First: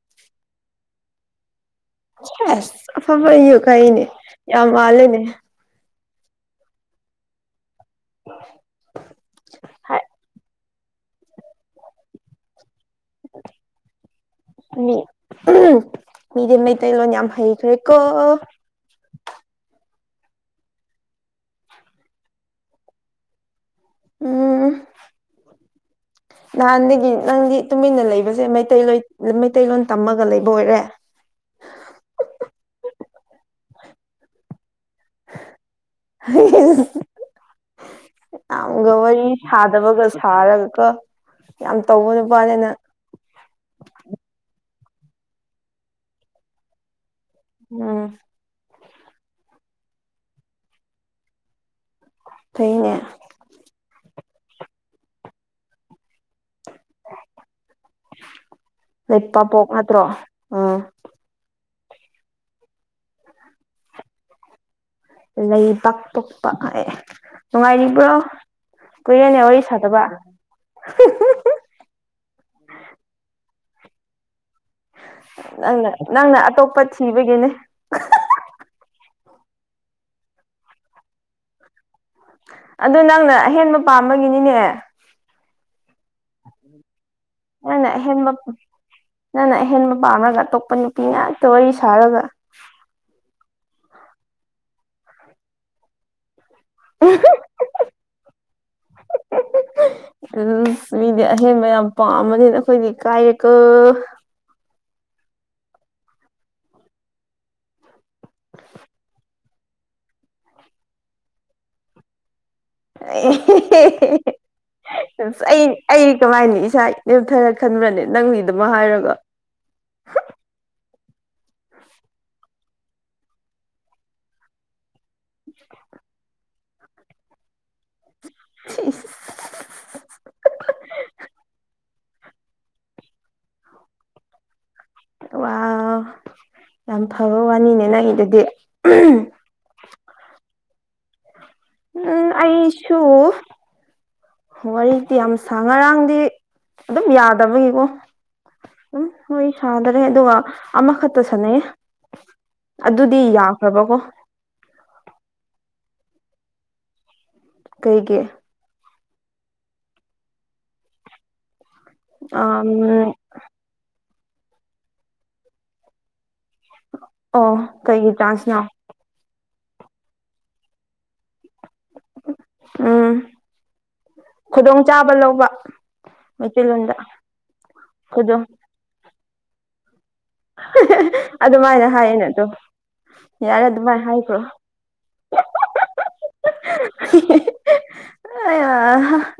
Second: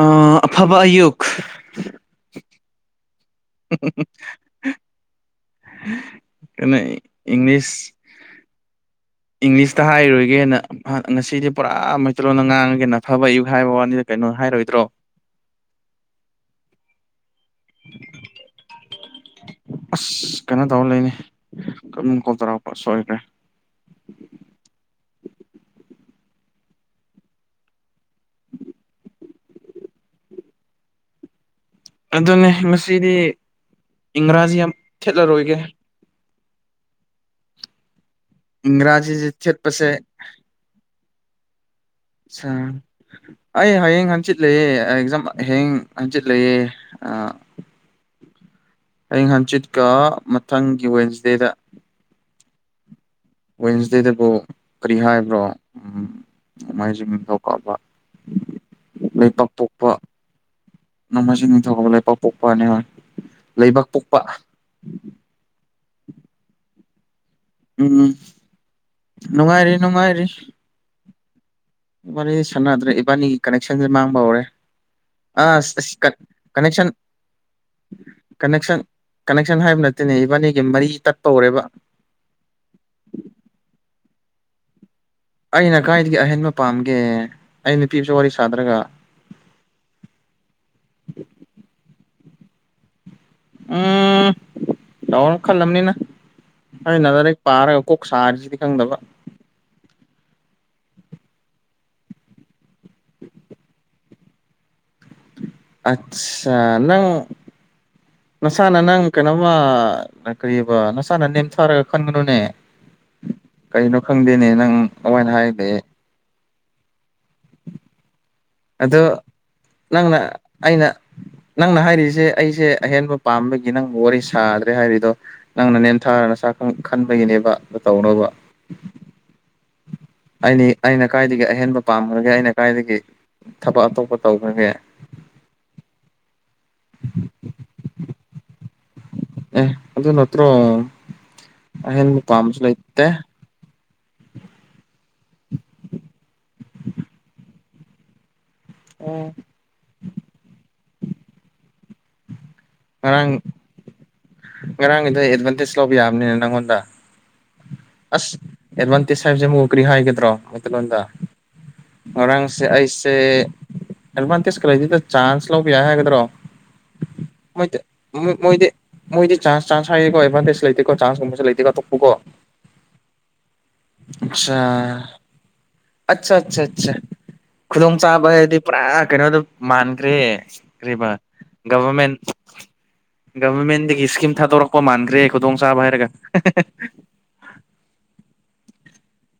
ꯑ ꯑꯐꯕ ꯑꯌꯨꯛ [unintelligible] ꯑꯐꯕ ꯑꯌꯨꯛ ꯍꯥꯏꯑꯦꯅꯦ ꯌꯥꯝ ꯃꯥꯜꯂꯦꯅꯦ [unintelligible] ꯏꯪꯂꯤꯁ [unintelligible] ꯏꯪꯂꯤꯁꯇ ꯍꯥꯏꯔꯣꯏꯒꯦꯅ ꯉꯁꯤꯗꯤ ꯄꯨꯔꯥ ꯃꯩꯇꯂꯂꯣꯟꯅ ꯉꯥꯡꯉꯒꯦꯅ ꯐꯕ ꯑꯌꯨꯛ ꯍꯥꯏꯕ ꯋꯥꯅꯤꯗ ꯀꯩꯅꯣ ꯍꯥꯏꯔꯣꯏꯗ꯭ꯔꯣ [unintelligible] ꯃꯤꯗꯤ ꯃꯩꯇꯩꯂꯣꯟ ꯌꯥꯝ ꯍꯩꯈ꯭ꯔꯦꯀꯣ [unintelligible] ꯑꯁ ꯀꯩꯅꯣ ꯇꯧꯔ ꯂꯩꯅꯤ ꯀꯣꯜ ꯇꯧꯔꯛꯄ ꯁꯣꯏꯈ꯭ꯔꯦ ꯎꯝ [unintelligible] ꯅꯍꯥꯟꯗꯒꯤ ꯅꯪꯗꯤ ꯇꯨꯃꯤꯟꯅ ꯂꯩꯕꯁꯦ ꯃꯩꯇꯩ ꯃꯩꯇꯩꯂꯣꯟꯣꯏ ꯃꯩꯇꯩꯂꯣꯟ ꯇꯝꯃꯒ ꯂꯩꯕ ꯑꯣꯏꯔꯦ ꯑꯗꯨꯅꯦ ꯉꯁꯤꯗꯤ ꯏꯪꯒ꯭ꯔꯥꯖꯤ ꯌꯥꯝ ꯊꯦꯠꯂꯔꯣꯏꯒꯦ [unintelligible] ꯌꯥꯝꯒ ꯋꯥꯔꯤ ꯏꯪꯒ꯭ꯔꯥꯖꯤꯁꯦ ꯊꯦꯠꯄꯁꯦ ꯁꯥꯗꯕꯒꯁꯨ ꯁꯥꯔꯒ ꯀꯣ ꯌꯥꯝ ꯇꯧꯕ [unintelligible] ꯑꯩ ꯍꯌꯦꯡ ꯍꯟꯆꯤꯠ ꯂꯩꯌꯦ ꯑꯦꯛꯖꯝ ꯍꯌꯦꯡ ꯍꯟꯆꯤꯠ ꯂꯩꯑꯦ ꯑ ꯎꯝ ꯑꯌꯦꯡ ꯍꯪꯆꯤꯠꯀ ꯃꯊꯪꯒꯤ ꯋꯦꯟꯁꯗꯦꯗ ꯐꯩꯅꯦ ꯋꯦꯟꯁꯗꯦꯗꯕꯨ ꯀꯔꯤ ꯍꯥꯏꯕ꯭ꯔꯣ ꯎꯝ ꯣꯡꯃꯥꯏꯖꯤꯡ ꯅꯤꯡꯊꯧ ꯀꯥꯕ [unintelligible] ꯂꯩꯕꯥꯛ ꯂꯩꯄꯥꯄꯣꯛ ꯄꯣꯛꯄ ꯅꯠꯇ꯭ꯔꯣ ꯎꯝ ꯅꯣꯡꯃꯩꯖ ꯅꯤꯡꯊꯧ ꯂꯩꯕꯥꯛ ꯄꯣꯛꯄꯅꯤ ꯍꯣꯏ ꯂꯩꯕꯥꯛ ꯄꯣꯛꯄ ꯂꯩꯕꯥꯛ ꯄꯣꯛꯄ ꯑꯦ ꯅꯨꯡꯉꯥꯏꯔꯤꯕ꯭ꯔꯣ ꯎꯝ ꯀꯨꯏꯔꯦꯅꯦ ꯋꯥꯔꯤ ꯅꯨꯡꯉꯥꯏꯔꯤ ꯁꯥꯗꯕ ꯋꯥꯔꯤ ꯁꯥꯟꯅꯗ꯭ꯔꯦ ꯏꯕꯥꯅꯤꯒꯤ ꯀꯅꯦꯛꯁꯟꯁꯦ ꯃꯥꯡꯕ ꯍꯧꯔꯦ ꯑꯁ ꯅꯪꯅ ꯑꯁ ꯅꯪꯅ ꯑꯇꯣꯞꯄ ꯀꯅꯦꯛꯁꯟ ꯊꯤꯕꯒꯤꯅꯦ ꯀꯅꯦꯛꯁꯟ ꯀꯅꯦꯛꯁꯟ ꯍꯥꯏꯕ ꯅꯠꯇꯦꯅꯦ ꯏꯕꯥꯅꯤꯒꯤ ꯃꯔꯤ ꯇꯠꯄ ꯍꯧꯔꯦꯕ ꯑꯗꯨ ꯅꯪꯅ ꯑꯍꯦꯟꯕ ꯄꯥꯝꯕꯒꯤꯅꯤꯅꯦ ꯑꯩꯅ ꯀꯥꯏꯗꯒꯤ ꯑꯍꯦꯟꯕ ꯄꯥꯝꯒꯦ ꯑꯩ ꯅꯪꯅ ꯅꯨꯄꯤꯁꯨ ꯋꯥꯔꯤ ꯑꯍꯦꯟꯕ ꯁꯥꯗ꯭ꯔꯒ ꯅꯪꯅ ꯑꯍꯦꯟꯕ ꯄꯥꯝꯔꯒ ꯑꯇꯣꯞꯄ ꯅꯨꯄꯤ ꯉꯥꯛꯇ ꯋꯥꯔꯤ ꯁꯥꯔꯒ ꯎꯝ [unintelligible] ꯈꯜꯂꯝꯕꯅꯤꯅ ꯑꯩꯅ ꯂꯥꯏꯔꯤꯛ ꯄꯥꯔꯒ ꯀꯣꯛ ꯁꯥꯔꯤꯁꯤꯗꯤ ꯈꯪꯗꯕ [unintelligible] ꯎꯝ ꯃꯤꯗꯤ ꯑꯍꯦꯟꯕ ꯌꯥꯝ ꯄꯥꯝꯝꯕꯅꯤ ꯑꯩꯈꯣꯏꯗꯤ ꯏꯀꯥꯏꯌꯦꯀꯣ ꯑꯠꯆꯥꯥ ꯅꯪ ꯅꯁꯥꯅ ꯅꯪ ꯀꯩꯅꯣꯝ ꯃ ꯀꯔꯤꯕ ꯅꯁꯥꯅ ꯅꯦꯝꯊꯥꯔꯒ ꯈꯟꯒꯅꯨꯅꯦ꯫ ꯀꯩꯅꯣ ꯈꯪꯗꯦꯅꯦ ꯅꯪ ꯑꯗꯨꯃꯥꯏꯅ ꯑꯩ ꯍꯥꯏꯗꯦ ꯑꯩ ꯀꯃꯥꯏꯅꯤ ꯏꯁꯥ ꯅꯦꯝꯊꯔ ꯈꯟꯕ꯭ꯔꯅꯦ ꯅꯪꯒꯤ ꯗꯥꯃꯛ ꯍꯥꯏꯔꯒ꯫ ꯑꯗꯣ ꯅꯪꯅ ꯑꯩꯅ ꯅꯪꯅ ꯍꯥꯏꯔꯤꯁꯦ ꯑꯩꯁꯦ ꯑꯍꯦꯟꯕ ꯄꯥꯝꯕꯒꯤ ꯅꯪꯕꯨ ꯋꯥꯔꯤ ꯁꯥꯗ꯭ꯔꯦ ꯍꯥꯏꯔꯤꯗꯣ ꯅꯪꯅ ꯅꯦꯝꯊꯥꯔ ꯅꯥꯁ ꯈꯟꯕꯒꯤꯅꯦꯕ꯫ ꯇꯧꯅꯣꯕ ꯑꯩꯅꯤ ꯑꯩꯅ ꯀꯥꯏꯗꯒꯤ ꯑꯍꯦꯟꯕ ꯄꯥꯝꯈꯒꯦ ꯑꯩꯅ ꯀꯥꯏꯗꯒꯤ꯫ ꯊꯕꯛ ꯑꯇꯣꯞꯄ ꯇꯧꯈ꯭ꯔꯒꯦ꯫ ꯋꯥꯎ ꯌꯥꯝ ꯐꯕ ꯋꯥꯅꯤꯅꯦ ꯅꯪꯒꯤꯗꯨꯗꯤ꯫ ꯑꯦ ꯑꯗꯨ ꯅꯠꯇ꯭ꯔꯣ꯫ ꯑꯍꯦꯟꯕ ꯎꯝ ꯄꯥꯝꯕꯁꯨ ꯂꯩꯇꯦ ꯑꯩꯁꯨꯨ꯫ ꯋꯥꯔꯤꯗꯤ ꯌꯥꯝ ꯁꯥ ꯉꯔꯥꯡꯗꯤ ꯑꯗꯨꯝ ꯌꯥꯗꯕꯒꯤꯀꯣ꯫ ꯎꯝ ꯑꯣ ꯋꯥꯔꯤ ꯁꯥꯗꯔꯦ ꯑꯗꯨꯒ ꯑꯃꯈꯛꯇ ꯁꯥꯟꯅꯩꯌꯦ꯫ ꯑꯗꯨꯗꯤ ꯌꯥꯈ꯭ꯔꯕꯀꯣ꯫ ꯉꯔꯥꯡꯒꯤꯗꯨ ꯑꯦꯗꯚꯥꯟꯇꯦꯖ ꯂꯧꯕ ꯌꯥꯕꯅꯦ ꯅꯪꯉꯣꯟꯗ ꯀꯩꯒꯤ ꯑꯁ꯫ ꯑꯦꯗꯚꯥꯟꯇꯦꯖ ꯍꯥꯏꯕꯁꯦ ꯑꯃꯨꯛ ꯀꯔꯤ ꯍꯥꯏꯒꯗ꯭ꯔꯣ ꯃꯩꯇꯩ ꯂꯣꯟꯗ꯫ ꯉꯔꯥꯡꯁꯦ ꯑꯝ ꯑꯩꯁꯦ ꯑꯦꯗꯚꯥꯟꯇꯦꯖ ꯂꯩꯇꯦꯗꯥ ꯆꯥꯟꯁ ꯂꯧꯕ ꯌꯥꯏ ꯍꯥꯏꯒꯗ꯭ꯔꯣ꯫ [inaudible] ꯃꯣꯏꯗ ꯀꯩꯒꯤ ꯇ꯭ꯔꯥꯟꯁꯅꯣ ꯃꯣꯏꯗꯤ ꯃꯣꯏꯗꯤ ꯆꯥꯟꯁ ꯆꯥꯟꯁ ꯍꯥꯏꯔꯤꯀꯣ ꯑꯦꯗꯚꯥꯟꯇꯦꯖ ꯂꯩꯇꯦꯀꯣ ꯆꯥꯟꯁꯀꯨꯝꯕꯁꯨ ꯂꯩꯇꯦꯀꯣ ꯑꯇꯣꯛꯄꯀꯣ꯫ ꯎꯝ꯫ ꯑꯁꯥ ꯈꯨꯗꯣꯡ ꯆꯥꯕ ꯂꯧꯕ ꯑꯆꯥ ꯑꯆꯥ ꯑꯆꯥ ꯃꯩꯇꯩꯂꯣꯟꯗ ꯈꯨꯗꯣꯡ ꯆꯥꯕꯗꯤ ꯍꯥꯏꯗꯤ꯫ ꯄꯨꯔꯥ ꯀꯩꯅꯣꯗꯨ ꯃꯥꯟꯈ꯭ꯔꯦ ꯀꯔꯤꯕ ꯑꯗꯨꯃꯥꯏꯅ ꯒꯚꯔꯃꯦꯟ꯫ ꯍꯥꯏꯌꯦꯅꯦ ꯑꯗꯣ ꯌꯥꯔꯦ ꯒꯚꯔꯃꯦꯟꯗꯒꯤ ꯑꯗꯨꯃꯥꯏꯅ ꯏꯁꯀꯤꯝ ꯍꯥꯏꯈ꯭ꯔꯣ ꯊꯥꯗꯣꯔꯛꯄ ꯃꯥꯟꯈ꯭ꯔꯦ ꯈꯨꯗꯣꯡ ꯆꯥꯕ ꯍꯥꯏꯔꯒ꯫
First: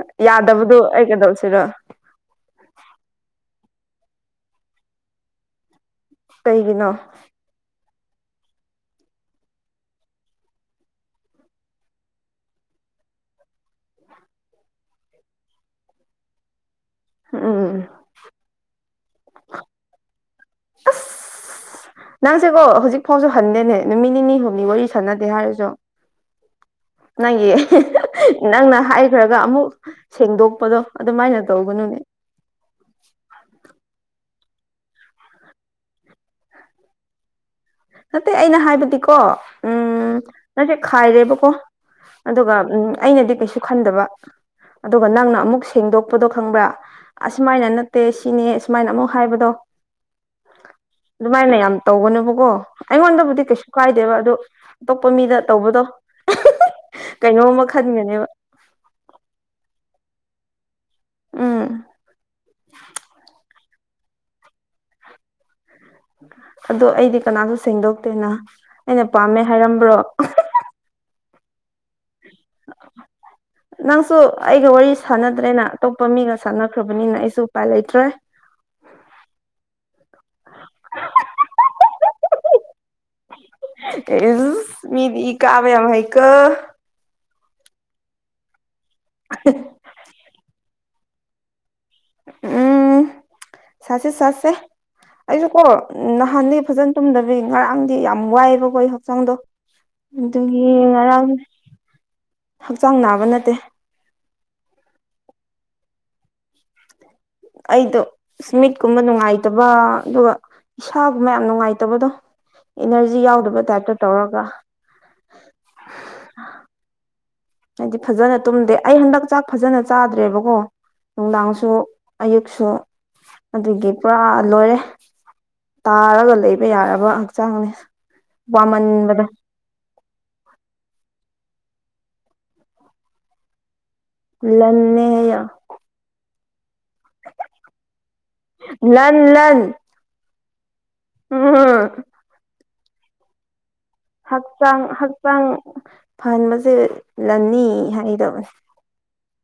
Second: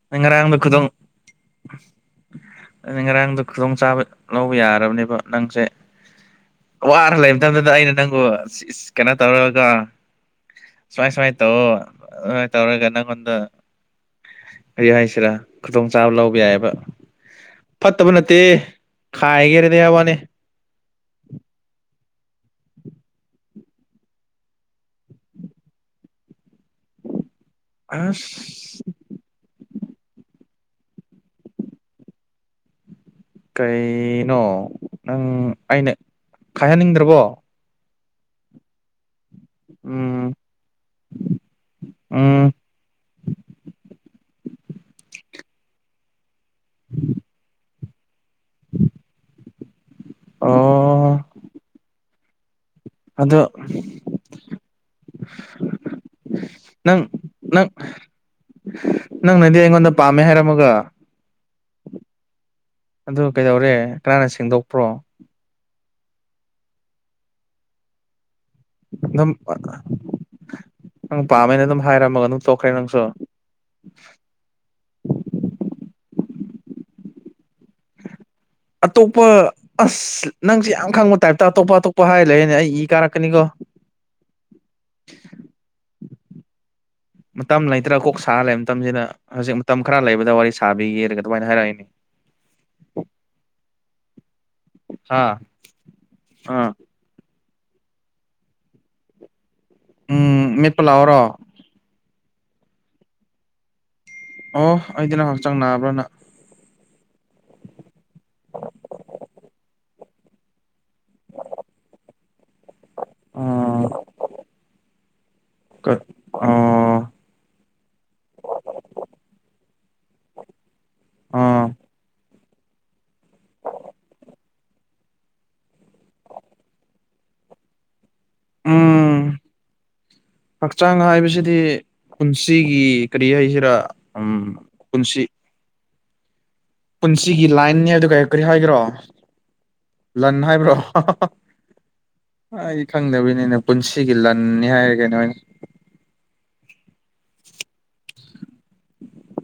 ꯅꯪ ꯌꯥꯗꯕꯗꯣ ꯑꯩ ꯀꯩꯗꯧꯁꯤꯔ꯫ ꯑꯗꯨꯅꯤ ꯉꯔꯥꯡꯗꯣ ꯈꯨꯗꯣꯡꯆꯥꯥꯕ ꯂꯧꯕ ꯌꯥꯔꯕꯅꯦꯕ ꯅꯪꯁꯦ꯫ ꯀꯩꯒꯤꯅꯣ ꯋꯥꯔ ꯂꯩꯕ ꯃꯇꯝꯗꯨꯗ ꯑꯩꯅ ꯅꯪꯕꯨ ꯀꯩꯅꯣ ꯇꯧꯔꯒ꯫ ꯁꯨꯃꯥꯏ ꯁꯨꯃꯥꯏꯅ ꯇꯧꯑꯣ ꯑꯗꯨꯃꯥꯏꯅ ꯇꯧꯔꯒ ꯅꯪꯉꯣꯟꯗ ꯀꯔꯤ ꯍꯥꯏꯁꯤꯔꯥ ꯈꯨꯗꯣꯡꯆꯥꯥꯕ ꯂꯧꯕ ꯌꯥꯏꯑꯦꯕ꯫ ꯎꯝ꯫ ꯇꯕ ꯅꯠꯇꯦ ꯈꯥꯏꯒꯦ ꯍꯥꯏꯔꯗꯤ ꯍꯥꯏ ꯋꯥꯅꯦ꯫ ꯑꯁ ꯅꯪꯁꯦꯀꯣ ꯍꯧꯖꯤꯛꯐꯥꯎꯁꯨ ꯍꯟꯗꯦꯅꯦ ꯅꯨꯃꯤꯠ ꯅꯤꯅꯤ ꯍꯨꯝꯅꯤ ꯋꯥꯔꯤ ꯁꯥꯟꯅꯗꯦ ꯍꯥꯏꯔꯁꯨ꯫ ꯅꯪꯒꯤ ꯅꯪꯅ ꯑꯁ ꯍꯥꯏꯈ꯭ꯔꯒ ꯑꯃꯨꯛ ꯁꯦꯡꯗꯣꯛꯄꯗꯣ ꯑꯗꯨꯃꯥꯏꯅ ꯇꯧꯒꯅꯨꯅꯦ꯫ ꯀꯩꯅꯣ ꯅꯪ ꯑꯩꯅ ꯈꯥꯏꯍꯟꯅꯤꯡꯗ꯭ꯔꯕꯣ꯫ ꯅꯠꯇꯦ ꯑꯩꯅ ꯍꯥꯏꯕꯗꯤꯀꯣ ꯎꯝ ꯅꯁꯦ ꯈꯥꯏꯔꯦꯕꯀꯣ ꯎꯝ ꯑꯗꯨꯒ ꯎꯝ ꯑꯩꯅꯗꯤ ꯀꯩꯁꯨ ꯈꯟꯗꯕ ꯑꯗꯨꯒ ꯅꯪꯅ ꯑꯃꯨꯛ ꯁꯦꯡꯗꯣꯛꯄꯗꯣ ꯈꯪꯕ꯭ꯔꯥ ꯑꯁꯨꯃꯥꯏꯅ ꯇꯦ ꯁꯤꯅꯦ ꯁꯨꯃꯥꯏꯅ ꯑꯃꯨꯛ ꯍꯥꯏꯕꯗꯣ ꯑꯣ ꯑꯗꯨꯃꯥꯏꯅ ꯌꯥꯝ ꯇꯧꯒꯅꯨꯕꯀꯣ꯫ ꯑꯗꯣ ꯑꯩꯉꯣꯟꯗꯕꯨꯗꯤ ꯀꯩꯁꯨ ꯀꯥꯏꯗꯦꯕ ꯑꯗꯨ ꯑꯇꯣꯞꯄ ꯃꯤꯗ ꯇꯧꯕꯗꯣ꯫ ꯅꯪ ꯅꯪ ꯀꯩꯅꯣꯝꯃ ꯈꯟꯒꯅꯦꯕ꯫ ꯅꯪꯅꯗꯤ ꯑꯩꯉꯣꯟꯗ ꯄꯥꯝꯃꯦ ꯍꯥꯏꯔꯝꯃꯒ꯫ ꯎꯝ ꯑꯗꯨ ꯀꯩꯗꯧꯔꯦ ꯀꯅꯥꯅ ꯁꯦꯡꯗꯣꯛꯄ꯭ꯔꯣ꯫ ꯑꯗꯣ ꯑꯩꯗꯤ ꯀꯅꯥꯁꯨ ꯁꯦꯡꯗꯣꯛꯇꯦꯅ꯫ ꯑꯩꯅ ꯑꯗꯨꯝ ꯄꯥꯝꯃꯦ ꯍꯥꯏꯔꯝꯕ꯭ꯔꯣ ꯅꯪ ꯄꯥꯝꯃꯦꯅ ꯑꯗꯨꯝ ꯍꯥꯏꯔꯝꯃꯒ ꯑꯗꯨꯝ ꯇꯣꯛꯈ꯭ꯔꯦ ꯅꯪꯁꯨ꯫ ꯅꯪꯁꯨ ꯑꯩꯒ ꯋꯥꯔꯤ ꯁꯥꯟꯅꯗ꯭ꯔꯦꯅ ꯑꯇꯣꯞꯄ ꯃꯤꯒ ꯁꯥꯟꯅꯈ꯭ꯔꯕꯅꯤꯅ ꯑꯩꯁꯨ ꯎꯄꯥꯏ ꯂꯩꯇ꯭ꯔꯦ꯫ ꯑꯇꯣꯞꯄ ꯑꯁ ꯅꯪꯁꯦ ꯌꯥꯝ ꯈꯪꯕ ꯇꯥꯏꯞꯇ ꯑꯇꯣꯞꯄ ꯑꯇꯣꯞꯄ ꯍꯥꯏꯔ ꯂꯩꯌꯦꯅꯦ ꯑꯩ ꯏ ꯀꯥꯔꯛꯀꯅꯤꯀꯣ꯫ ꯏꯁ ꯃꯤꯗꯤ ꯏ ꯀꯥꯕ ꯌꯥꯝ ꯍꯩꯀꯣ꯫ ꯃꯇꯝ ꯂꯩꯇ꯭ꯔꯥ ꯀꯣꯛ ꯁꯥꯔ ꯂꯩꯕ ꯃꯇꯝꯁꯤꯗ ꯍꯧꯖꯤꯛ ꯃꯇꯝ ꯈꯔ ꯂꯩꯕꯗ ꯋꯥꯔꯤ ꯁꯥꯕꯤꯒꯦꯔꯒ ꯑꯗꯨꯃꯥꯏꯅ ꯍꯥꯏꯔꯛꯏꯅꯤ꯫ ꯎꯝ ꯁꯥꯠꯁꯦ ꯁꯥꯠꯁꯦ ꯍꯥ ꯑꯩꯁꯨ ꯀꯣ ꯑꯥ ꯅꯍꯥꯟꯗꯒꯤ ꯐꯖꯅ ꯇꯨꯝꯗꯕꯤ ꯉꯔꯥꯡꯗꯤ ꯌꯥꯝ ꯋꯥꯏꯑꯦꯕꯀꯣ ꯑꯩꯒꯤ ꯍꯛꯆꯥꯡꯗꯣ꯫ ꯎꯝ ꯑꯗꯨꯒꯤ ꯃꯦꯠꯄ ꯉꯔꯥꯡ ꯂꯥꯛꯑꯣꯔꯣ ꯍꯛꯆꯥꯡ ꯅꯥꯕ ꯅꯠꯇꯦ꯫ ꯑꯣ ꯑꯩꯗꯤ ꯅ ꯍꯛꯆꯥꯡ ꯅꯥꯕ꯭ꯔꯅ ꯑꯩꯗꯣ ꯏꯁꯃꯤꯠꯀꯨꯝꯕ ꯅꯨꯡꯉꯥꯏꯇꯕ ꯑꯗꯨꯒ ꯏꯁꯥꯒꯨꯝꯕ ꯌꯥꯝ ꯅꯨꯡꯉꯥꯏꯇꯕꯗꯣ ꯏꯅꯔꯖꯤ ꯌꯥꯎꯗꯕ ꯑꯥ ꯇꯥꯞꯇ ꯇꯧꯔꯒ ꯑ ꯍꯥꯏꯗꯤ ꯐꯖꯅ ꯇꯨꯝꯗꯦ ꯑꯩ ꯍꯟꯗꯛ ꯆꯥꯛ ꯐꯖꯅ ꯆꯥꯗ꯭ꯔꯦꯕꯀꯣ ꯑꯥ ꯅꯨꯡꯗꯥꯡꯁꯨ ꯑꯌꯨꯛꯁꯨ ꯑꯗꯨꯒꯤ ꯄꯨꯔꯥ ꯂꯣꯏꯔꯦ ꯇꯥꯔꯒ ꯂꯩꯕ ꯌꯥꯔꯕ ꯍꯛꯆꯥꯡꯅꯤ ꯋꯥꯃꯟꯕꯗ ꯎꯝ ꯍꯛꯆꯥꯡ ꯍꯥꯏꯕꯁꯤꯗꯤ ꯄꯨꯟꯁꯤꯒꯤ ꯀꯔꯤ ꯍꯥꯏꯁꯤꯔꯥ ꯎꯝ ꯂꯪꯅꯦ ꯄꯨꯟꯁꯤ ꯌꯥ ꯄꯨꯟꯁꯤꯒꯤ ꯂꯥꯏꯟꯅꯤ ꯑꯗꯨ ꯀꯔꯤ ꯀꯔꯤ ꯍꯥꯏꯈ꯭ꯔꯣ ꯂꯟ ꯂꯟ ꯂꯟ ꯍꯥꯏꯕ꯭ꯔꯣ ꯎꯝ ꯑꯩ ꯈꯪꯗꯕꯤꯅꯤꯅ ꯄꯨꯟꯁꯤꯒꯤ ꯂꯟꯅꯤ ꯍꯛꯆꯥꯡ ꯍꯥꯏꯔꯒꯦꯅꯦꯣꯏꯅ ꯍꯛꯆꯥꯡ ꯐꯍꯟꯕꯁꯦ ꯂꯅꯤ ꯍꯥꯏꯗꯕꯅꯦ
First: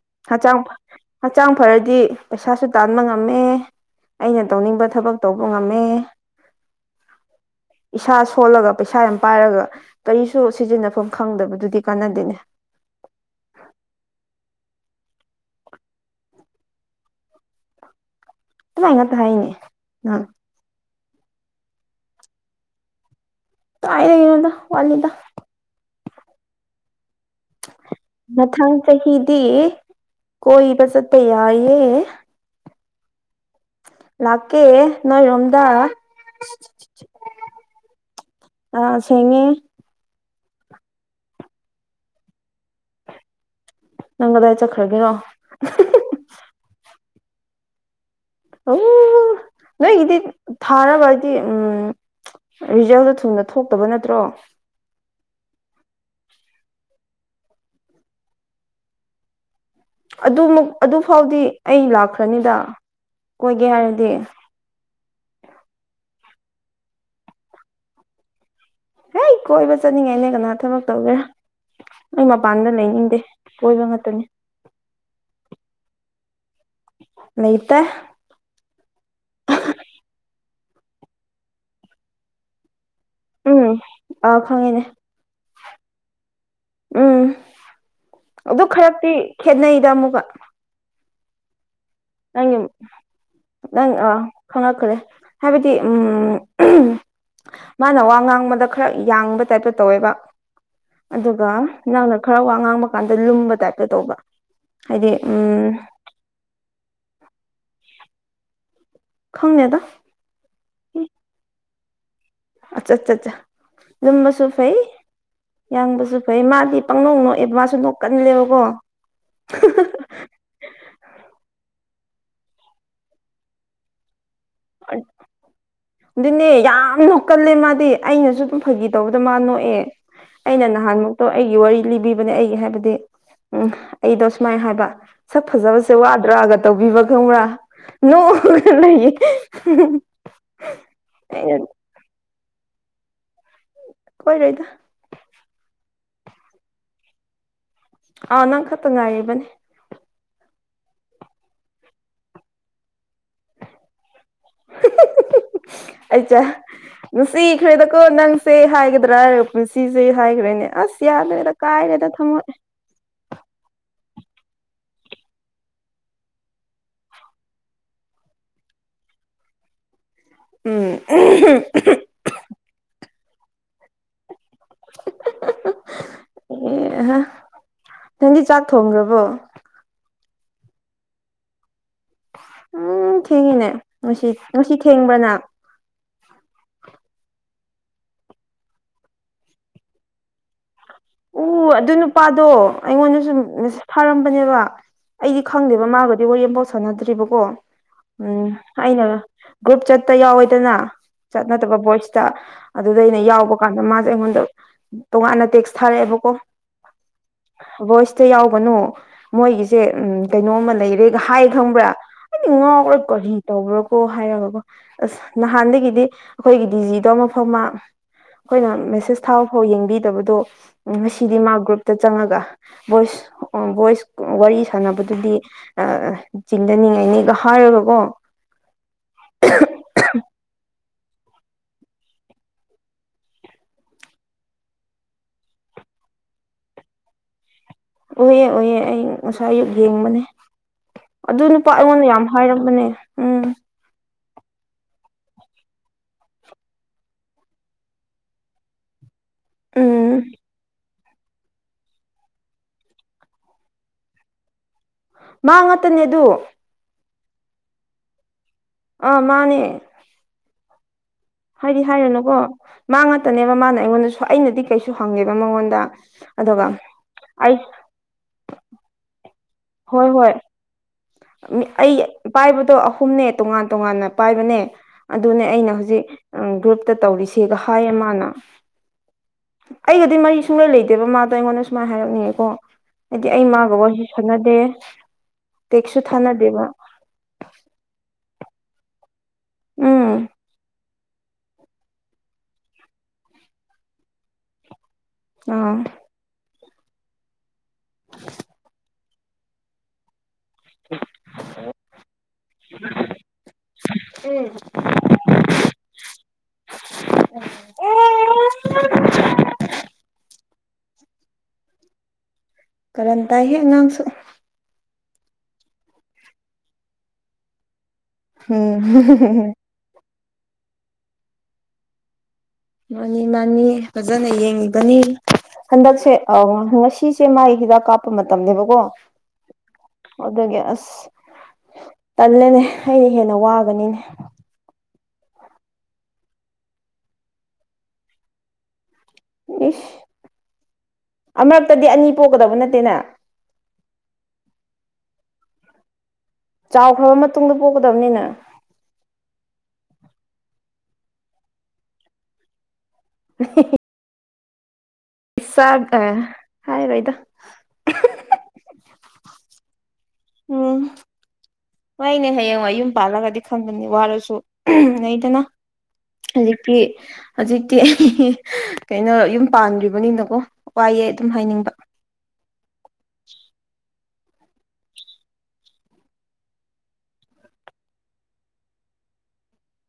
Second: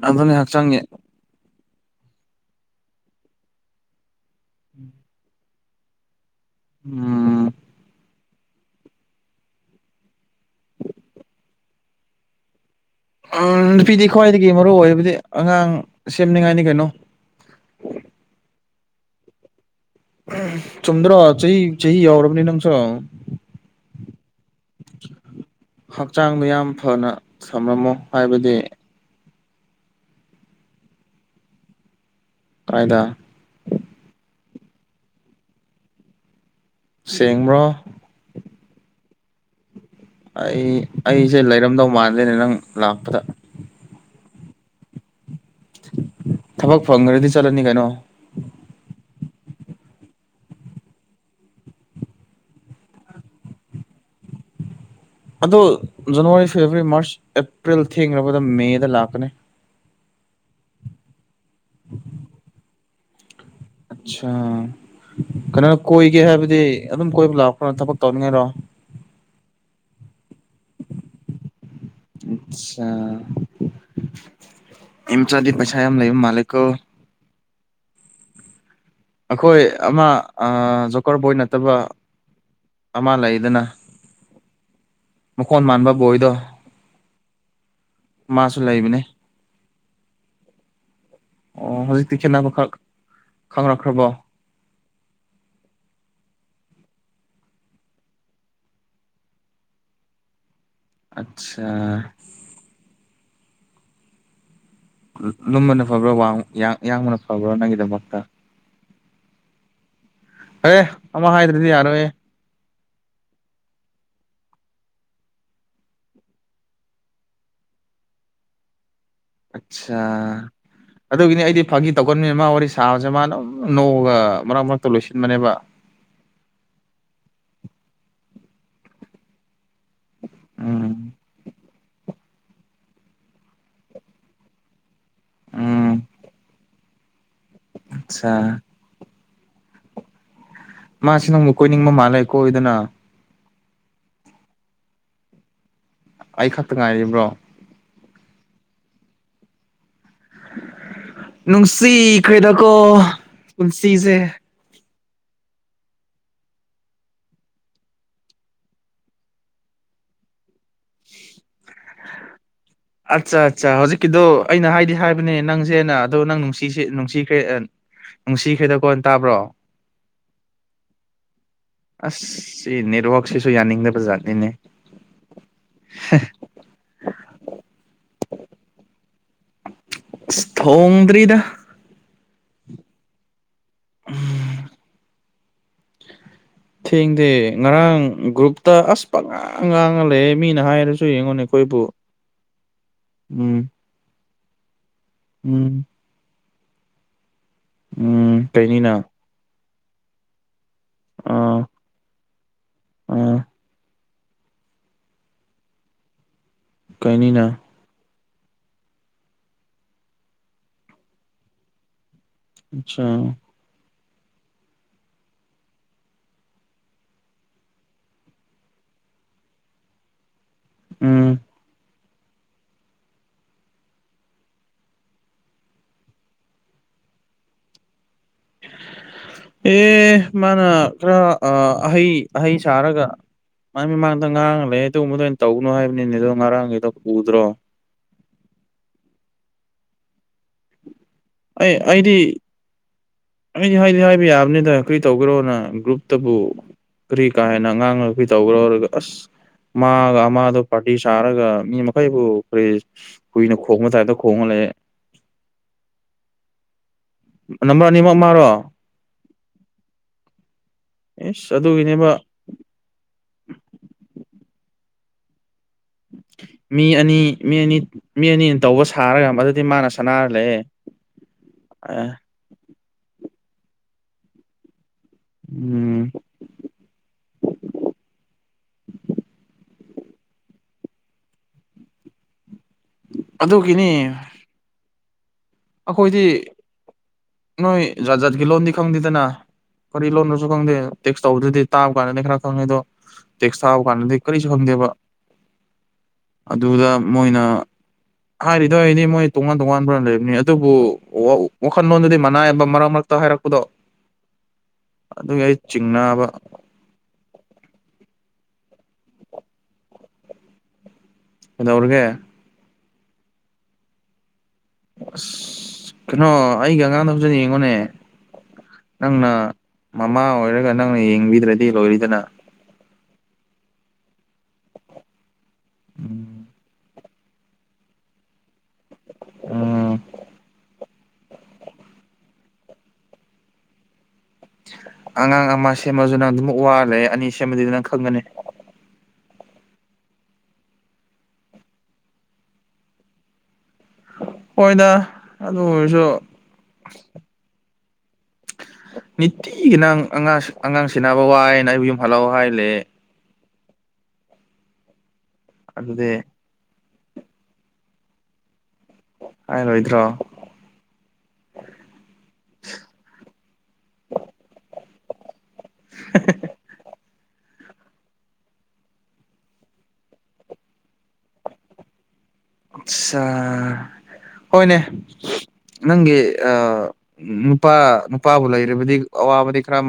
ꯑꯗꯨꯅꯦ ꯍꯛꯆꯥꯡ ꯍꯛꯆꯥꯡꯒꯤ ꯍꯛꯆꯥꯡ ꯐꯔꯗꯤ ꯄꯩꯁꯥꯁꯨ ꯇꯥꯟꯕ ꯉꯝꯃꯦ ꯑꯩꯅ ꯇꯧꯅꯤꯡꯕ ꯊꯕꯛ ꯇꯧꯕ ꯉꯝꯃꯦ ꯎꯝ ꯏꯁꯥ ꯁꯣꯜꯂꯒ ꯄꯩꯁꯥ ꯌꯥꯝ ꯄꯥꯏꯔꯒ ꯀꯔꯤꯁꯨ ꯁꯤꯖꯤꯟꯅꯐꯝ ꯈꯪꯗꯕꯗꯨꯗꯤ ꯀꯥꯟꯗꯅꯦ ꯅꯨꯄꯤꯗꯤ ꯈ꯭ꯋꯥꯏꯗꯒꯤ ꯃꯔꯨ ꯑꯣꯏꯔꯕꯗꯤ ꯑꯉꯥꯡ ꯁꯦꯝꯅꯤꯡꯉꯥꯏꯅꯤ ꯀꯩꯅꯣ ꯥꯏꯉ ꯍꯥꯏꯥꯏꯅꯦ ꯎ ꯆꯨꯝꯗ꯭ꯔꯥ ꯆꯍꯤ ꯆꯍꯤ ꯌꯥꯎꯔꯕꯅꯤ ꯅꯪꯁꯨ ꯥꯏꯗ ꯌꯦꯅꯗ ꯋꯥꯜꯗ ꯍꯛꯆꯥꯡꯗꯣ ꯌꯥꯝ ꯐꯅ ꯁꯝꯂꯝꯃꯣ ꯃꯊꯪ ꯆꯍꯤꯗꯤ ꯀꯣꯏꯕ ꯆꯠꯄ ꯌꯥꯏꯌꯦ ꯀꯥꯏꯗꯥ ꯂꯥꯛꯀꯦ ꯅꯣꯏꯔꯣꯝꯗ ꯁꯦꯡꯕ꯭ꯔꯣ ꯑꯥ ꯁꯤꯉꯦ ꯑꯩ ꯑꯩꯁꯦ ꯂꯩꯔꯝꯗꯧ ꯃꯥꯟꯗꯦꯅꯦ ꯅꯪ ꯂꯥꯛꯄꯗ ꯅꯪꯒꯗꯥꯏ ꯆꯠꯈ꯭ꯔꯒꯦꯀꯣ ꯊꯕꯛ ꯐꯪꯔꯦꯗꯤ ꯆꯂꯅꯤ ꯀꯩꯅꯣ ꯑꯣ ꯅꯣꯏꯒꯤꯗꯤ ꯊꯥꯔꯕ ꯍꯥꯏꯗꯤ ꯎꯝ ꯔꯤꯖꯜꯗꯣ ꯊꯨꯅ ꯊꯣꯛꯇꯕ ꯅꯠꯇ꯭ꯔꯣ ꯑꯗꯣ ꯖꯅꯋꯥꯔꯤ ꯐꯦꯕꯋꯥꯔꯤ ꯃꯥꯔꯁ ꯑꯦꯄ꯭ꯔꯤꯜ ꯊꯦꯡꯔꯕꯗ ꯃꯦꯗ ꯂꯥꯛꯀꯅꯤ ꯑꯗꯨꯃꯛ ꯑꯗꯨ ꯐꯥꯎꯗꯤ ꯑꯩ ꯂꯥꯛꯈ꯭ꯔꯅꯤꯗ ꯀꯣꯏꯒꯦ ꯍꯥꯏꯔꯗꯤ ꯑꯆꯥ ꯀꯩꯅꯣꯅ ꯀꯣꯏꯒꯦ ꯍꯥꯏꯕꯗꯤ ꯑꯗꯨꯝ ꯀꯣꯏꯕ ꯂꯥꯛꯄ꯭ꯔꯣꯅ ꯊꯕꯛ ꯇꯧꯅꯤꯡꯉꯥꯏꯔꯣ ꯍ ꯀꯣꯏꯕ ꯆꯠꯅꯤꯡꯉꯥꯏꯅꯦ ꯀꯅꯥ ꯊꯕꯛ ꯇꯧꯒꯦꯔꯥ ꯑꯩ ꯃꯄꯥꯟꯗ ꯑꯠꯆꯥ ꯂꯩꯅꯤꯡꯗꯦ ꯀꯣꯏꯕ ꯉꯥꯛꯇꯅꯤ ꯃꯦꯝ ꯆ ꯑꯗꯨꯗꯤ ꯄꯩꯁꯥ ꯌꯥꯝ ꯂꯩꯕ ꯃꯥꯜꯂꯤꯛꯣ ꯂꯩꯇꯦ ꯑꯩꯈꯣꯏ ꯑꯃ ꯖꯣꯀꯔ ꯕꯣꯏ ꯅꯠꯇꯕ ꯑꯃ ꯂꯩꯗꯅ ꯑ ꯈꯪꯉꯤꯅꯦ ꯃꯈꯣꯟ ꯃꯥꯟꯕ ꯕꯣꯏꯗꯣ ꯎꯝ ꯃꯥꯁꯨ ꯑꯗꯨ ꯂꯩꯕꯅꯦ ꯈꯔꯛꯇꯤ ꯈꯦꯠꯅꯩꯗ ꯑꯃꯨꯛꯀ ꯑꯣ ꯍꯧꯖꯤꯛꯇꯤ ꯅꯪꯒꯤ ꯈꯦꯠꯅꯕꯈꯛ ꯈꯪꯅꯛꯈ꯭ꯔꯕꯣ ꯈꯪꯪꯂꯛꯈ꯭ꯔꯦ ꯍꯥꯏꯕꯗꯤ ꯎ ꯃꯥꯅ ꯋꯥ ꯉꯥꯡꯕꯗ ꯈꯔ ꯌꯥꯡꯕ ꯇꯥꯞꯇ ꯇꯧꯋꯦꯕ ꯑꯗꯨꯒ ꯑꯠꯆꯥ ꯅꯪꯅ ꯈꯔ ꯋꯥ ꯉꯥꯡꯕ ꯀꯥꯟꯗ ꯂꯨꯝꯕ ꯇꯥꯞꯇ ꯇꯧꯕ ꯍꯥꯏꯗꯤ ꯎꯝ ꯂꯨꯝꯕꯅ ꯐꯕ꯭ꯔꯥ ꯋꯥꯡꯕ ꯌꯥꯡ ꯌꯥꯡꯕꯅ ꯐꯕ꯭ꯔꯥ ꯅꯪꯒꯤꯗꯃꯛꯇ ꯈꯪꯗꯦꯗ ꯑꯦ ꯑꯃ ꯍꯥꯏꯗ꯭ꯔꯗꯤ ꯌꯥꯔꯣꯏ ꯑꯆꯥ ꯑꯠꯆꯥ ꯆꯥ ꯂꯨꯝꯕ ꯁꯨ ꯐꯩ ꯌꯥꯡꯕꯁꯨ ꯐꯩ ꯃꯥꯗꯤ ꯄꯪꯅꯣꯡ ꯅꯣꯛꯑꯦ ꯃꯥꯁꯨ ꯅꯣꯛꯀꯜꯂꯦꯕꯀꯣ ꯑꯠꯆꯥ ꯑꯗꯨꯒꯤꯅꯤ ꯑꯩꯗꯤ ꯐꯥꯒꯤ ꯇꯧꯒꯟꯅꯦ ꯃꯥ ꯋꯥꯔꯤ ꯁꯥꯕꯁꯦ ꯃꯥ ꯑꯗꯨꯝ ꯅꯣꯡꯒ ꯃꯔꯛ ꯃꯔꯛꯇ ꯂꯣꯏꯁꯤꯟꯕꯅꯦꯕ ꯑꯗꯨꯅꯦ ꯌꯥꯝ ꯅꯣꯛꯀꯜꯂꯦ ꯃꯥꯗꯤ ꯑꯩꯅꯁꯨ ꯗꯨꯝ ꯐꯒꯤ ꯇꯧꯕꯗ ꯃꯥ ꯅꯣꯛꯑꯦ ꯑꯩꯅ ꯎꯝ ꯅꯍꯥꯟꯃꯨꯛꯇꯣ ꯑꯩꯒꯤ ꯋꯥꯔꯤ ꯂꯤꯕꯤꯕꯅꯦ ꯑꯩꯒꯤ ꯍꯥꯏꯕꯗꯤ ꯎꯝ ꯑꯩꯗꯣ ꯁꯨꯃꯥꯏꯅ ꯍꯥꯏꯕ ꯁꯛ ꯐꯖꯕꯁꯦ ꯎꯝ ꯋꯥꯗ꯭ꯔꯥꯒ ꯇꯧꯕꯤꯕ ꯈꯪꯕ꯭ꯔꯥ ꯅꯣꯡ ꯑꯠꯁꯥ ꯂꯩ [unintelligible] ꯃꯥꯁꯤ ꯅꯪꯕꯨ ꯀꯣꯏꯅꯤꯡꯕ ꯃꯥꯜꯂꯦꯀꯣꯢꯌꯨꯗꯅ ꯀꯣꯏꯔꯣꯏꯗ ꯑꯩ ꯈꯛꯇ ꯉꯥꯏꯔꯤꯕ꯭ꯔꯣ ꯑꯥ ꯅꯪ ꯈꯛꯇ ꯉꯥꯏꯔꯤꯕꯅꯦ ꯅꯨꯡꯁꯤꯈꯦꯗꯀꯣ ꯄꯨꯟꯁꯤꯁꯦ [inaudible] ꯑꯩꯆꯥ ꯅꯨꯡꯁꯤꯈ꯭ꯔꯦꯗꯀꯣ ꯅꯪꯁꯦ ꯍꯥꯏꯒꯗ꯭ꯔꯥ ꯍꯥꯢꯔ ꯄꯨꯟꯁꯤꯁꯦ ꯍꯥꯏꯈ꯭ꯔꯦꯅꯦ ꯑꯁ ꯌꯥꯗ꯭ꯔꯦꯗ ꯀꯥꯏꯔꯦꯗ ꯊꯝꯃꯣꯢ ꯑꯠꯆꯥ ꯑꯠꯆꯥ ꯍꯧꯖꯤꯛꯀꯤꯗꯣ ꯑꯩꯅ ꯍꯥꯏꯗꯤ ꯍꯥꯏꯕꯅꯦ ꯅꯪꯁꯦꯅ ꯑꯗꯣ ꯅꯪ ꯅꯨꯡꯁꯤꯁꯦ ꯅꯨꯡꯁꯤꯈ꯭ꯔꯦ ꯑꯦ꯫ ꯅꯨꯡꯁꯤꯈꯔꯦꯗ ꯀꯣꯟ ꯇꯥꯕ꯭ꯔꯣ ꯎꯝ [unintelligible] ꯑꯁ ꯁꯤ ꯅꯦꯠꯋꯥꯛꯁꯤꯁꯨ ꯌꯥꯅꯤꯡꯗꯕꯖꯥꯠꯅꯤꯅꯦ ꯑꯦ ꯅꯪꯗꯤ ꯆꯥꯛ ꯊꯣꯡꯈ꯭ꯔꯕꯣ ꯊꯣꯡꯗ꯭ꯔꯤꯗ ꯎꯝ ꯊꯦꯡꯉꯤꯅꯦ ꯅꯨꯡꯁꯤꯠ ꯅꯨꯡꯁꯤꯠ ꯊꯦꯡꯕ꯭ꯔꯅ ꯊꯦꯡꯗꯦ ꯉꯔꯥꯡ ꯒ꯭ꯔꯨꯞꯇ ꯑꯁ ꯄꯪꯉꯥꯡ ꯉꯥꯡꯉꯥ ꯂꯩꯌꯦ ꯃꯤꯅ ꯍꯥꯏꯔꯁꯨ ꯌꯦꯡꯉꯣꯅꯦ ꯎ ꯑꯩꯈꯣꯏꯕꯨ ꯑꯗꯨ ꯅꯨꯄꯥꯗꯣ ꯑꯩꯉꯣꯟꯗ ꯁꯨꯝ ꯎꯝ ꯊꯥꯔꯝꯕꯅꯦꯕ ꯑꯩꯗꯤ ꯎꯝ ꯈꯪꯗꯦꯕ ꯃꯥꯒꯗꯤ ꯋꯥꯔꯤ ꯑꯃꯐꯥꯎ ꯁꯥꯟꯅꯗ꯭ꯔꯤꯕꯀꯣ ꯎꯝ ꯑꯩꯅ ꯒ꯭ꯔꯨꯞ ꯆꯠꯇ ꯌꯥꯎꯋꯦꯗꯅ ꯑꯥ ꯆꯠꯅꯗꯕ ꯚꯣꯏꯁꯇ ꯑꯗꯨꯗ ꯑꯩꯅ ꯑꯥ ꯌꯥꯎꯕ ꯀꯥꯟꯗ ꯃꯥ꯫ ꯑꯩꯉꯣꯟꯗ ꯇꯣꯉꯥꯟꯅ ꯇꯦꯛꯁ ꯊꯥꯔꯛꯑꯦꯕꯀꯣ ꯀꯩꯅꯤꯅ ꯚꯣꯏꯁꯇ ꯌꯥꯎꯕꯅꯣ ꯃꯣꯏꯒꯤꯁꯦ ꯎꯝ ꯀꯩꯅꯣꯝꯃ ꯂꯩꯔꯦꯒ ꯍꯥꯏ ꯈꯪꯕ꯭ꯔꯥ ꯉꯧꯕꯔ ꯑꯆꯥ ꯀꯔꯤ ꯇꯧꯕ꯭ꯔꯣ ꯀꯣ ꯍꯥꯏꯔꯒꯀꯣ ꯑꯁ ꯅꯍꯥꯟꯗꯒꯤꯗꯤ ꯑꯩꯈꯣꯏꯒꯤ ꯗꯤꯖꯤꯗꯣ ꯃꯐꯝ ꯑꯃ ꯑꯩꯈꯣꯏꯅ ꯃꯦꯁꯦꯁ ꯊꯥ ꯐꯥꯎ ꯌꯦꯡꯕꯤꯗꯕꯗꯣ ꯎꯝ ꯉꯁꯤꯗꯤ ꯃꯥ ꯒ꯭ꯔꯨꯞꯇ ꯆꯪꯉꯒ ꯚꯣꯏꯁ ꯚꯣꯏꯁ ꯋꯥꯔꯤ ꯁꯥꯟꯅꯕꯗꯨꯗꯤ ꯑ ꯆꯤꯡꯊꯟ ꯌꯦꯡꯅꯤꯒ ꯍꯥꯏꯔꯒꯀꯣ ꯑꯦ ꯃꯥꯅ ꯈꯔ ꯑ ꯑꯍꯩ ꯑꯍꯩ ꯁꯥꯔꯒ ꯃꯥ ꯃꯃꯥꯡꯗ ꯉꯥꯡ ꯂꯩ ꯑꯗꯨꯒꯨꯝꯕꯗ ꯑꯩ ꯇꯧꯅꯣ ꯍꯥꯏꯕꯅꯤꯅꯦ ꯑꯗꯣ ꯉꯔꯥꯡꯒꯤꯗꯣ ꯎꯗ꯭ꯔꯣ ꯑꯨꯏꯌꯦ ꯑꯨꯏꯌꯦ ꯑꯩ ꯉꯁꯥꯏ ꯑꯌꯨꯛ ꯌꯦꯡꯕꯅꯦ ꯑꯗꯨ ꯅꯨꯄꯥ ꯑꯩ ꯑꯩꯉꯣꯟꯗ ꯌꯥꯝ ꯍꯥꯏꯔꯝꯕꯅꯦ ꯎꯝ ꯍꯥꯏꯅꯤ ꯍꯥꯏꯕ ꯌꯥꯕꯅꯤꯗ ꯀꯔꯤ ꯇꯧꯒꯦꯔꯣꯅ ꯒ꯭ꯔꯨꯞꯇꯕꯨ ꯀꯔꯤ ꯀꯥꯥꯏꯅ ꯑꯉꯥꯡ ꯅꯨꯄꯤ ꯇꯧꯈ꯭ꯔꯣꯔꯒ ꯑꯁ ꯃꯥꯒ ꯎꯝ ꯑꯃꯥꯗꯣ ꯑꯩ ꯁꯥꯔꯒ ꯃꯤ ꯃꯈꯩꯕꯨ ꯀꯔꯦ ꯀꯨꯏꯅ ꯈꯣꯡꯕ ꯇꯥꯏꯞꯇ ꯈꯣꯡꯍꯜꯂꯦ ꯃ ꯉꯥꯛꯇꯅꯦ ꯑꯗꯨ ꯅꯝꯕꯔꯥꯅꯤꯃꯛ ꯃꯥꯔꯣ ꯑꯥ ꯃꯥꯅꯦ [unintelligible] ꯑꯦꯁ ꯍꯥꯏꯗꯤ ꯑꯗꯨꯒꯤꯅꯦꯕ ꯍꯥꯏꯔꯅꯨꯀꯣ ꯃꯥ ꯉꯥꯛꯇꯅꯦꯕ ꯃꯥꯅ ꯑꯩꯉꯣꯟꯗꯁꯨ ꯑꯩꯅꯗꯤ ꯀꯩꯁꯨ ꯍꯪꯉꯦꯕ ꯃꯉꯣꯟꯗ ꯑꯗꯨꯒ ꯃꯤ ꯑꯅꯤ ꯃꯤ ꯑꯩ ꯑꯅꯤ ꯃꯤ ꯑꯅꯤ ꯇꯧꯕ ꯁꯥꯔꯒ ꯃꯗꯨꯗꯤ ꯃꯥꯅ ꯍꯣꯏ ꯁꯅꯥꯔ ꯍꯣꯏ ꯂꯩ ꯃꯤ- ꯑꯩ ꯄꯥꯏꯕꯗꯣ ꯑꯍꯨꯝꯅꯦ ꯇꯣꯉꯥꯟ ꯇꯣꯉꯥꯟꯅ ꯄꯥꯏꯕꯅꯦ ꯑꯗꯨꯅꯦ ꯑꯩꯅ ꯎꯝ ꯍꯧꯖꯤꯛ ꯒ꯭ꯔꯨꯞꯇ ꯇꯧꯔꯤꯁꯤꯒ ꯍꯥꯏꯌꯦ ꯃꯥꯅ ꯑꯩꯒꯗꯤ ꯃꯔꯤ ꯁꯨꯡꯂꯩ ꯂꯩꯗꯦꯕ ꯃꯥꯗꯣ ꯑꯩꯉꯣꯟꯗ ꯁꯨꯃꯥꯏꯅ ꯍꯥꯏꯔꯛꯅꯤꯡꯉꯦꯀꯣ ꯍꯥꯏꯗꯤ ꯑꯩ ꯃꯥꯒ ꯑꯗꯨꯒꯤꯅꯤ ꯋꯥꯔꯤ ꯅꯠꯇꯦ ꯑꯩꯈꯣꯏꯗꯤ ꯅꯣꯏ ꯖꯥꯠ ꯖꯥꯠꯀꯤ ꯂꯣꯟꯗꯤ ꯈꯪꯗꯦꯗꯅ ꯀꯔꯤ ꯎꯝ ꯂꯣꯟꯅꯁꯨ ꯈꯪꯗꯦ ꯇꯦꯛꯁ ꯇꯧꯕꯗꯨꯗꯤ ꯇꯥꯕ ꯀꯥꯟꯗꯗꯤ ꯈꯔ ꯈꯪꯉꯦ ꯑꯗꯣ ꯇꯦꯛꯁ ꯊꯥꯕ ꯀꯥꯟꯗꯗꯤ ꯀꯔꯤꯁꯨ ꯈꯪꯗꯦꯕ ꯑꯥ ꯑꯗꯨꯗ ꯃꯣꯏꯅ ꯍꯥꯏꯔꯤꯗꯣ ꯑꯩꯗꯤ ꯃꯣꯏ ꯇꯣꯉꯥꯟ ꯇꯣꯉꯥꯟꯕ ꯂꯩꯕꯅꯤ ꯑꯗꯨꯕꯨ ꯋꯥꯈꯜꯂꯣꯟꯗꯨꯗꯤ ꯃꯅꯥꯏꯕ ꯃꯔꯛ ꯃꯔꯛꯇ ꯍꯥꯏꯔꯛꯄꯗꯣ ꯎꯝ ꯑꯗꯨꯒꯤ ꯑꯩ ꯆꯤꯡꯅꯕ ꯑꯣ [inaudible] ꯀꯩꯗꯧꯔꯒꯦ ꯀꯔꯟ ꯇꯥꯢꯍꯦ ꯑꯉꯥꯡꯁꯨ ꯑꯁ ꯀꯩꯅꯣ ꯑꯩꯒ ꯑꯉꯥꯡꯗ ꯍꯧꯖꯅꯤꯡꯕꯅꯦ ꯎꯝ ꯅꯪꯅ ꯃꯃꯥ ꯑꯣꯏꯔꯒ ꯅꯪꯅ ꯌꯦꯡꯕꯤꯗ꯭ꯔꯗꯤ ꯂꯣꯏꯔꯤꯗꯅ ꯃꯥꯅꯤ ꯃꯥꯅꯤ ꯐꯖꯅ ꯌꯦꯡꯉꯤꯕꯅꯤ ꯍꯟꯗꯛꯁꯦ ꯎꯝ ꯉꯁꯤ ꯁꯤꯁꯦ ꯃꯥꯥꯏ ꯍꯤꯗꯥꯛ ꯀꯥꯞꯄ ꯃꯇꯝꯅꯦꯕꯀꯣ ꯎꯝ ꯑꯗꯨꯒꯤ ꯑꯁ ꯇꯜꯂꯦꯅꯦ ꯑꯩꯅ ꯍꯦꯟꯅ ꯋꯥꯒꯅꯤꯅꯦ ꯑꯉꯥꯡ ꯑꯃ ꯁꯦꯝꯃꯁꯨ ꯅꯪ ꯑꯗꯨꯝ ꯋꯥꯔ ꯂꯩ ꯑꯅꯤ ꯁꯦꯝꯃꯗꯤ ꯑꯗꯨ ꯅꯪ ꯈꯪꯒꯅꯤ ꯏꯁ ꯑꯃꯨꯔꯛꯇꯗꯤ ꯑꯅꯤ ꯄꯣꯛꯀꯗꯧꯕ ꯅꯠꯇꯦꯅ ꯍꯣꯏꯗ ꯑꯗꯨ ꯑꯣꯏꯔꯁꯨ ꯆꯥꯎꯈ꯭ꯔꯕ ꯃꯇꯨꯡꯗ ꯄꯣꯛꯀꯗꯕꯅꯤꯅ ꯅꯤꯇꯤꯒꯤ ꯅꯪ ꯑꯉꯥꯡ ꯑꯉꯥꯡ ꯁꯦꯟꯅꯕ ꯋꯥꯏꯅ ꯑꯩꯕꯨ ꯌꯨꯝ ꯍꯜꯂꯛꯎꯨ ꯍꯥꯏ ꯂꯧꯔꯦ [inaudible] ꯁꯥ [inaudible] ꯑ ꯑꯗꯨꯗꯤ ꯍꯥꯏ ꯔꯣꯏꯗ ꯍꯥꯏꯔꯣꯏꯗ꯭ꯔꯣ ꯎꯝ ꯍꯣꯢꯅꯦ ꯍꯌꯦꯡꯋꯥ ꯌꯨꯝ ꯄꯥꯜꯂꯒꯗꯤ ꯈꯟꯕꯅꯤ ꯋꯥꯔꯁꯨ ꯂꯩꯗꯅ ꯍꯧꯖꯤꯛꯇꯤ ꯍꯧꯖꯤꯛꯇꯤ ꯑꯩ ꯀꯩꯅꯣ ꯌꯨꯝ ꯄꯥꯟꯈ꯭ꯔꯤꯕꯅꯤꯅꯀꯣ ꯋꯥꯏꯑꯦ ꯑꯗꯨꯝ ꯍꯥꯏꯅꯤꯡꯕ ꯑꯆꯥ ꯍꯣꯏꯅꯦ ꯅꯪꯒꯤ ꯅꯨꯄꯥ ꯅꯨꯄꯥꯕꯨ ꯂꯩꯔꯤꯕꯗꯤ ꯑꯋꯥꯕꯗꯤ ꯈꯔ